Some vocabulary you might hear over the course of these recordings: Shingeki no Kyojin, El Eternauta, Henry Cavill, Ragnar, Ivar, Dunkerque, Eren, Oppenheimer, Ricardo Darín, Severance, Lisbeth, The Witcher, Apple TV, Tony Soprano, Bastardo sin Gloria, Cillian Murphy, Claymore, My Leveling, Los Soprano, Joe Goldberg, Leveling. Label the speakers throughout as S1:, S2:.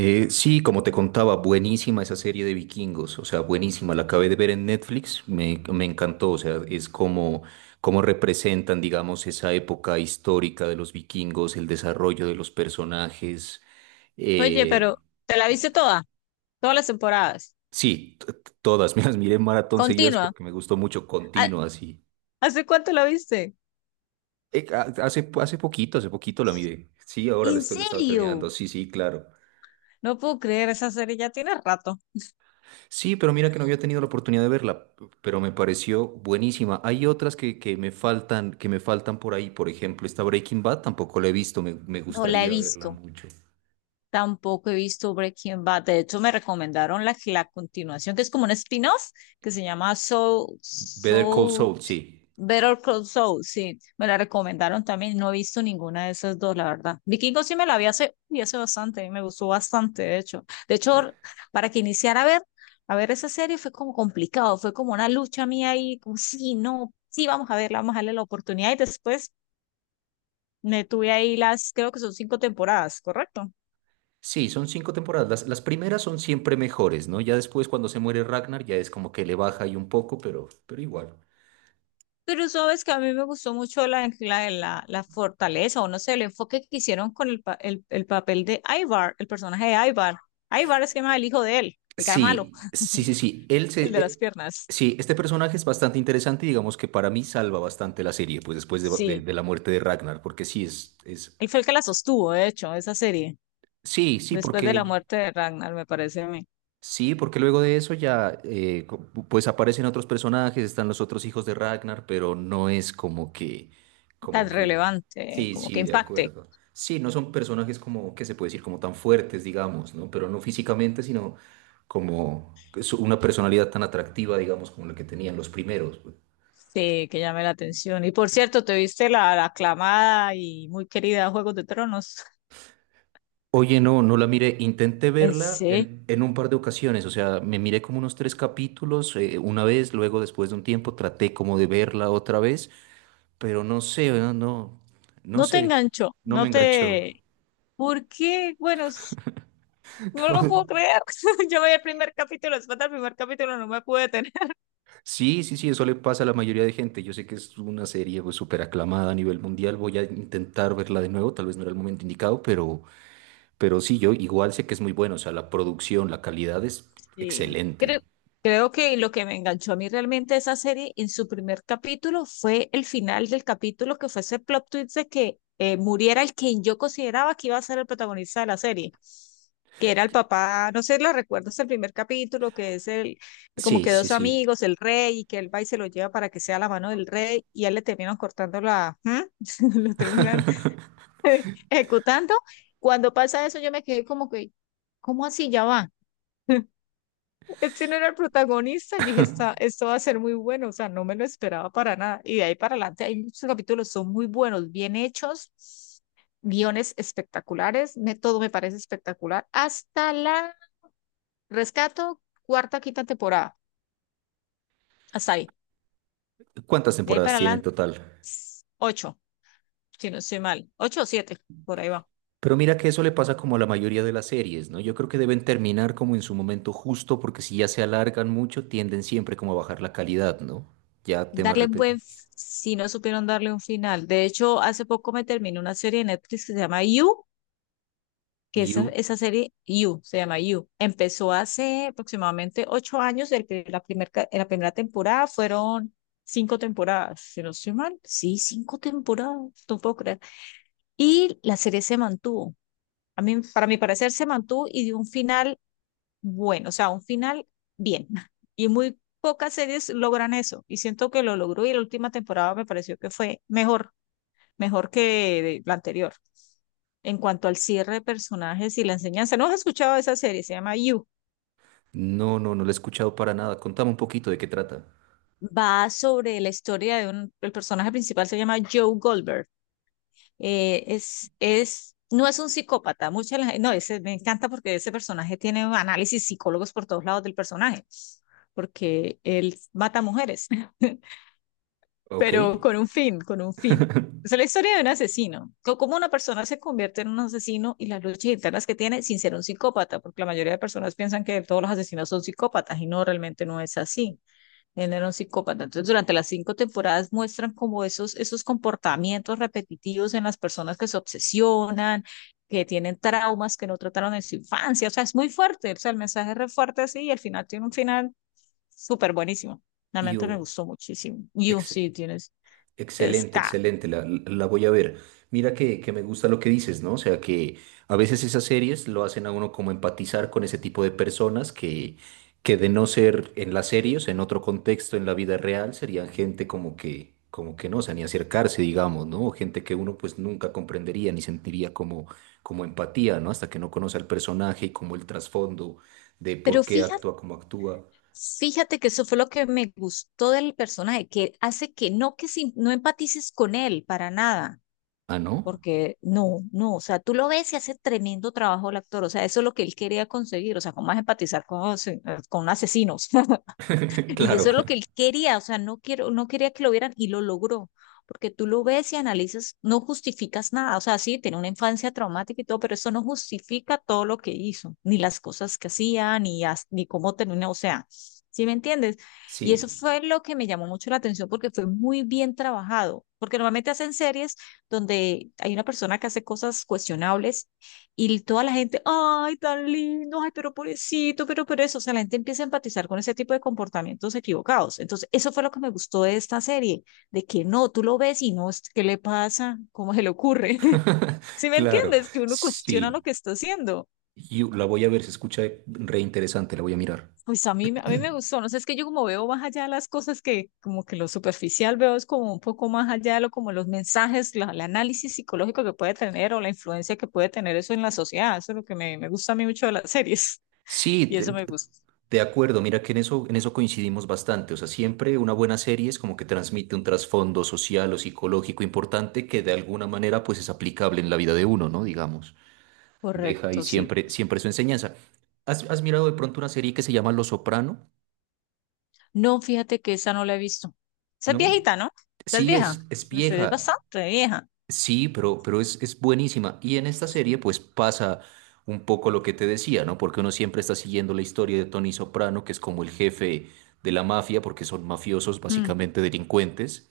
S1: Sí, como te contaba, buenísima esa serie de vikingos, o sea, buenísima, la acabé de ver en Netflix, me encantó, o sea, es como representan, digamos, esa época histórica de los vikingos, el desarrollo de los personajes.
S2: Oye,
S1: eh,
S2: pero te la viste toda, todas las temporadas.
S1: sí, todas, me las miré en maratón seguidas
S2: Continua.
S1: porque me gustó mucho,
S2: ¿Ha-
S1: continua, así.
S2: ¿Hace cuánto la viste?
S1: Hace poquito la miré, sí, ahora
S2: ¿En
S1: la estaba terminando,
S2: serio?
S1: sí, sí, claro.
S2: No puedo creer, esa serie ya tiene rato.
S1: Sí, pero mira que no había tenido la oportunidad de verla, pero me pareció buenísima. Hay otras que me faltan, que me faltan por ahí. Por ejemplo, esta Breaking Bad tampoco la he visto, me
S2: No la he
S1: gustaría verla
S2: visto.
S1: mucho.
S2: Tampoco he visto Breaking Bad. De hecho, me recomendaron la continuación, que es como un spin-off, que se llama
S1: Better Call Saul, sí.
S2: Better Call Saul. Sí, me la recomendaron también. No he visto ninguna de esas dos, la verdad. Vikingo sí me la vi y hace bastante, me gustó bastante, de hecho. De hecho, para que iniciara a ver esa serie fue como complicado, fue como una lucha mía ahí, como sí, no, sí, vamos a verla, vamos a darle la oportunidad. Y después me tuve ahí las, creo que son cinco temporadas, ¿correcto?
S1: Sí, son cinco temporadas. Las primeras son siempre mejores, ¿no? Ya después cuando se muere Ragnar ya es como que le baja ahí un poco, pero igual.
S2: Pero sabes que a mí me gustó mucho la fortaleza, o no sé, el enfoque que hicieron con el papel de Ivar, el personaje de Ivar. Ivar es que más el hijo de él, el cara malo,
S1: Sí, sí, sí, sí.
S2: el de las piernas.
S1: Sí, este personaje es bastante interesante y digamos que para mí salva bastante la serie, pues después de, de-
S2: Sí,
S1: de la muerte de Ragnar, porque sí es.
S2: él fue el que la sostuvo, de hecho, esa serie,
S1: Sí,
S2: después de la muerte de Ragnar, me parece a mí
S1: sí, porque luego de eso ya pues aparecen otros personajes, están los otros hijos de Ragnar, pero no es como que,
S2: tan
S1: como que,
S2: relevante,
S1: Sí,
S2: como que
S1: sí, de
S2: impacte,
S1: acuerdo. Sí, no son personajes como que se puede decir como tan fuertes, digamos, ¿no? Pero no físicamente, sino como que una personalidad tan atractiva, digamos, como la que tenían los primeros. Pues.
S2: sí, que llame la atención. Y por cierto, ¿te viste la aclamada y muy querida Juegos de Tronos?
S1: Oye, no, no la miré. Intenté
S2: En
S1: verla
S2: sí,
S1: en un par de ocasiones, o sea, me miré como unos tres capítulos una vez, luego después de un tiempo traté como de verla otra vez, pero no sé, no, no, no
S2: no te
S1: sé,
S2: enganchó,
S1: no me
S2: no
S1: enganchó.
S2: te... ¿Por qué? Bueno, no lo puedo creer. Yo veía el primer capítulo, después del primer capítulo no me pude detener.
S1: Sí, sí, sí, eso le pasa a la mayoría de gente. Yo sé que es una serie pues, súper aclamada a nivel mundial. Voy a intentar verla de nuevo, tal vez no era el momento indicado, pero sí, yo igual sé que es muy bueno. O sea, la producción, la calidad es
S2: Sí.
S1: excelente.
S2: Creo que lo que me enganchó a mí realmente esa serie en su primer capítulo fue el final del capítulo, que fue ese plot twist de que muriera el quien yo consideraba que iba a ser el protagonista de la serie, que era el papá, no sé, ¿lo recuerdas el primer capítulo? Que es el, como
S1: Sí,
S2: que
S1: sí,
S2: dos
S1: sí.
S2: amigos, el rey, y que él va y se lo lleva para que sea la mano del rey, y a él le terminan cortando la, ¿Mm? lo terminan ejecutando. Cuando pasa eso, yo me quedé como que, ¿cómo así ya va? Este no era el protagonista. Yo dije, esto va a ser muy bueno". O sea, no me lo esperaba para nada. Y de ahí para adelante hay muchos capítulos, son muy buenos, bien hechos, guiones espectaculares, me, todo me parece espectacular. Hasta la rescato, cuarta, quinta temporada. Hasta ahí.
S1: ¿Cuántas
S2: De ahí
S1: temporadas
S2: para
S1: tiene en
S2: adelante,
S1: total?
S2: ocho, si no estoy mal. Ocho o siete, por ahí va.
S1: Pero mira que eso le pasa como a la mayoría de las series, ¿no? Yo creo que deben terminar como en su momento justo, porque si ya se alargan mucho, tienden siempre como a bajar la calidad, ¿no? Ya temas
S2: Darle un buen,
S1: repetidos.
S2: si no supieron darle un final. De hecho, hace poco me terminó una serie de Netflix que se llama You, que esa,
S1: You,
S2: esa serie You, se llama You. Empezó hace aproximadamente 8 años, el pri- la, primer, ca- la primera temporada fueron cinco temporadas, si no estoy mal. Sí, cinco temporadas, no puedo creer. Y la serie se mantuvo. A mí, para mi parecer, se mantuvo y dio un final bueno, o sea, un final bien. Y muy pocas series logran eso. Y siento que lo logró y la última temporada me pareció que fue mejor, mejor que la anterior. En cuanto al cierre de personajes y la enseñanza, ¿no has escuchado esa serie? Se llama You.
S1: no, no, no lo he escuchado para nada. Contame un poquito de qué trata.
S2: Va sobre la historia de un, el personaje principal se llama Joe Goldberg. No es un psicópata, mucha no, ese, me encanta porque ese personaje tiene análisis psicólogos por todos lados del personaje, porque él mata mujeres.
S1: Ok.
S2: Pero con un fin, con un fin. O sea, la historia de un asesino, cómo una persona se convierte en un asesino y las luchas internas que tiene sin ser un psicópata, porque la mayoría de personas piensan que todos los asesinos son psicópatas y no, realmente no es así. Él era un psicópata. Entonces, durante las cinco temporadas muestran como esos, esos comportamientos repetitivos en las personas que se obsesionan, que tienen traumas que no trataron en su infancia. O sea, es muy fuerte. O sea, el mensaje es re fuerte así y al final tiene un final súper buenísimo. Realmente me
S1: You,
S2: gustó muchísimo. Y oh,
S1: ex-
S2: sí, tiene.
S1: excelente,
S2: Está.
S1: excelente, voy a ver. Mira que me gusta lo que dices, ¿no? O sea, que a veces esas series lo hacen a uno como empatizar con ese tipo de personas que de no ser en las series, en otro contexto, en la vida real, serían gente como que no, o sea, ni acercarse, digamos, ¿no? O gente que uno pues nunca comprendería ni sentiría como empatía, ¿no? Hasta que no conoce al personaje y como el trasfondo de por
S2: Pero
S1: qué
S2: fíjate,
S1: actúa como actúa.
S2: fíjate que eso fue lo que me gustó del personaje, que hace que no que no empatices con él para nada,
S1: Ah, ¿no?
S2: porque no, no, o sea, tú lo ves y hace tremendo trabajo el actor, o sea, eso es lo que él quería conseguir, o sea, cómo más empatizar con asesinos. Y
S1: Claro,
S2: eso es lo
S1: claro.
S2: que él quería, o sea, no quería que lo vieran y lo logró, porque tú lo ves y analizas, no justificas nada, o sea, sí, tiene una infancia traumática y todo, pero eso no justifica todo lo que hizo, ni las cosas que hacía, ni, ni cómo terminó, o sea, ¿sí me entiendes? Y eso
S1: Sí.
S2: fue lo que me llamó mucho la atención porque fue muy bien trabajado, porque normalmente hacen series donde hay una persona que hace cosas cuestionables y toda la gente, ay, tan lindo, ay, pero pobrecito, pero eso. O sea, la gente empieza a empatizar con ese tipo de comportamientos equivocados. Entonces, eso fue lo que me gustó de esta serie, de que no, tú lo ves y no, ¿qué le pasa? ¿Cómo se le ocurre? ¿Sí me
S1: Claro,
S2: entiendes? Que uno cuestiona lo
S1: sí.
S2: que está haciendo.
S1: Yo la voy a ver, se escucha re interesante, la voy a mirar.
S2: Pues a mí me gustó, no sé, es que yo como veo más allá de las cosas que como que lo superficial veo es como un poco más allá de lo como los mensajes, la, el análisis psicológico que puede tener o la influencia que puede tener eso en la sociedad, eso es lo que me gusta a mí mucho de las series.
S1: Sí,
S2: Y
S1: de,
S2: eso
S1: de-
S2: me gusta.
S1: de acuerdo, mira que en eso coincidimos bastante. O sea, siempre una buena serie es como que transmite un trasfondo social o psicológico importante que de alguna manera pues es aplicable en la vida de uno, ¿no? Digamos, deja ahí
S2: Correcto, sí.
S1: siempre, siempre su enseñanza. ¿Has mirado de pronto una serie que se llama Los Soprano?
S2: No, fíjate que esa no la he visto. Esa es
S1: ¿No?
S2: viejita, ¿no? Esa es
S1: Sí,
S2: vieja.
S1: es
S2: Esa es
S1: vieja.
S2: bastante vieja.
S1: Sí, pero es buenísima. Y en esta serie pues pasa un poco lo que te decía, ¿no? Porque uno siempre está siguiendo la historia de Tony Soprano, que es como el jefe de la mafia, porque son mafiosos,
S2: Mm,
S1: básicamente delincuentes.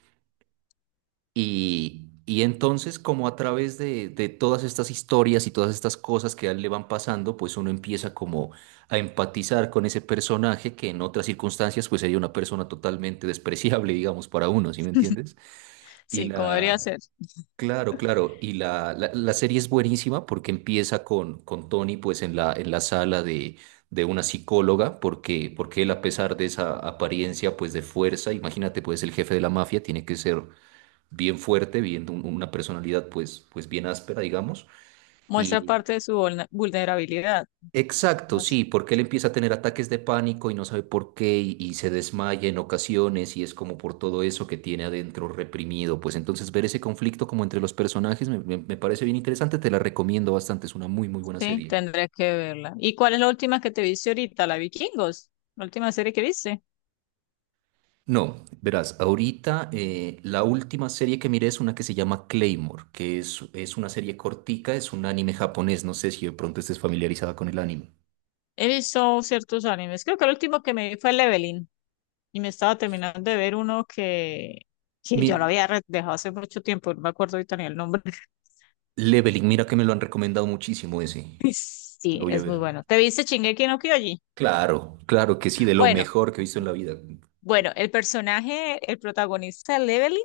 S1: Y entonces como a través de todas estas historias y todas estas cosas que a él le van pasando, pues uno empieza como a empatizar con ese personaje que en otras circunstancias pues sería una persona totalmente despreciable, digamos, para uno, ¿sí me entiendes? Y
S2: sí, como debería
S1: la,
S2: ser.
S1: Claro, claro. Y la serie es buenísima porque empieza con Tony pues en la sala de una psicóloga, porque él, a pesar de esa apariencia pues de fuerza, imagínate pues el jefe de la mafia tiene que ser bien fuerte, bien, una personalidad pues bien áspera digamos.
S2: Muestra parte de su vulnerabilidad.
S1: Exacto,
S2: Más.
S1: sí, porque él empieza a tener ataques de pánico y no sabe por qué y se desmaya en ocasiones y es como por todo eso que tiene adentro reprimido. Pues entonces ver ese conflicto como entre los personajes me parece bien interesante, te la recomiendo bastante, es una muy muy buena
S2: Sí,
S1: serie.
S2: tendré que verla. ¿Y cuál es la última que te viste ahorita? La Vikingos. La última serie que viste.
S1: No, verás, ahorita la última serie que miré es una que se llama Claymore, que es una serie cortica, es un anime japonés, no sé si de pronto estés familiarizada con el anime.
S2: He visto ciertos animes. Creo que el último que me vi fue Leveling. Y me estaba terminando de ver uno que
S1: Mi
S2: yo lo había dejado hace mucho tiempo. No me acuerdo ahorita ni el nombre.
S1: Leveling, mira que me lo han recomendado muchísimo ese, lo
S2: Sí,
S1: voy a
S2: es muy
S1: ver.
S2: bueno. ¿Te viste Shingeki no Kyojin?
S1: Claro, claro que sí, de lo
S2: Bueno,
S1: mejor que he visto en la vida.
S2: bueno, el personaje, el protagonista de Leveling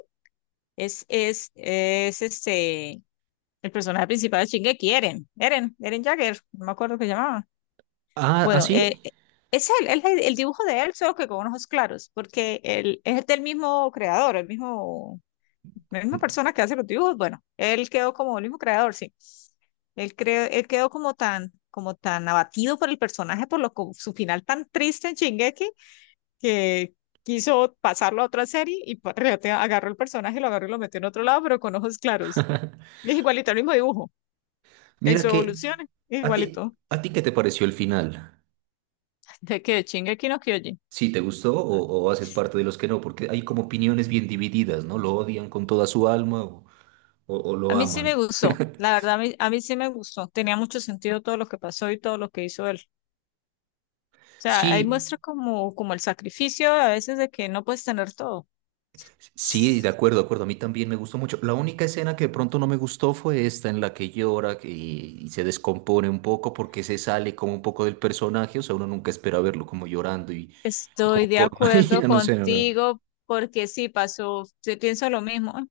S2: es este, el personaje principal de Shingeki, Eren Jagger, no me acuerdo qué llamaba.
S1: Ah, ¿ah,
S2: Bueno,
S1: sí?
S2: es él, es el, dibujo de él, solo que con ojos claros, porque él es del mismo creador, el mismo. La misma persona que hace los dibujos, bueno, él quedó como el mismo creador, sí. Él, él quedó como tan abatido por el personaje, por lo, su final tan triste en Shingeki, que quiso pasarlo a otra serie y agarró el personaje, lo agarró y lo metió en otro lado, pero con ojos claros. Es igualito, el mismo dibujo, en
S1: Mira
S2: su
S1: que,
S2: evolución,
S1: ¿a ti,
S2: igualito.
S1: a ti qué te pareció el final?
S2: De qué Shingeki no Kyojin.
S1: ¿Sí te gustó o haces parte de los que no? Porque hay como opiniones bien divididas, ¿no? ¿Lo odian con toda su alma o
S2: A
S1: lo
S2: mí sí me
S1: aman?
S2: gustó, la verdad, a mí sí me gustó. Tenía mucho sentido todo lo que pasó y todo lo que hizo él. O sea, ahí
S1: Sí,
S2: muestra como, como el sacrificio a veces de que no puedes tener todo.
S1: sí, de acuerdo, de acuerdo. A mí también me gustó mucho. La única escena que de pronto no me gustó fue esta en la que llora y se descompone un poco porque se sale como un poco del personaje. O sea, uno nunca espera verlo como llorando y como
S2: Estoy de
S1: por una
S2: acuerdo
S1: niña, no sé, no, no.
S2: contigo porque sí pasó, sí pienso lo mismo, ¿eh?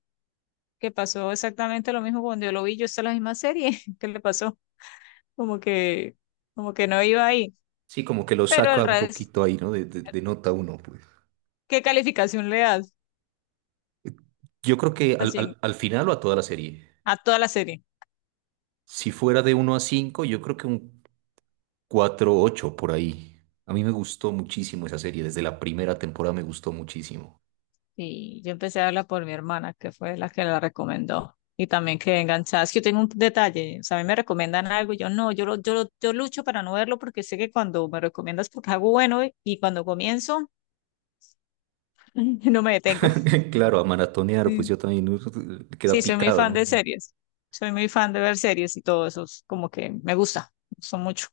S2: Que pasó exactamente lo mismo cuando yo lo vi, yo está la misma serie, ¿qué le pasó? Como que, como que no iba ahí.
S1: Sí, como que lo
S2: Pero el
S1: saca un
S2: resto,
S1: poquito ahí, ¿no? De nota uno, pues.
S2: ¿qué calificación le das
S1: Yo creo que al,
S2: así
S1: al, al final o a toda la serie,
S2: a toda la serie?
S1: si fuera de 1 a 5, yo creo que un 4,8 por ahí. A mí me gustó muchísimo esa serie. Desde la primera temporada me gustó muchísimo.
S2: Y yo empecé a verla por mi hermana, que fue la que la recomendó. Y también que enganchada. Es que yo tengo un detalle. O sea, a mí me recomiendan algo y yo no, yo, yo lucho para no verlo porque sé que cuando me recomiendas porque algo bueno y cuando comienzo, no me detengo.
S1: Claro, a maratonear, pues
S2: Sí,
S1: yo también queda
S2: sí, soy muy
S1: picado,
S2: fan
S1: ¿no?
S2: de series. Soy muy fan de ver series y todo eso. Es como que me gusta. Me gusta mucho.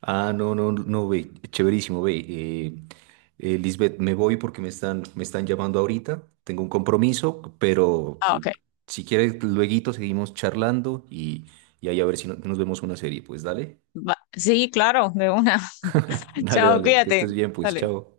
S1: Ah, no, no, no, ve, chéverísimo, ve. Lisbeth, me voy porque me están llamando ahorita, tengo un compromiso, pero
S2: Ah,
S1: eh,
S2: ok.
S1: si quieres, lueguito seguimos charlando y ahí a ver si nos vemos una serie, pues dale,
S2: Va. Sí, claro, de una.
S1: dale,
S2: Chao,
S1: dale, que
S2: cuídate.
S1: estés bien, pues
S2: Dale.
S1: chao.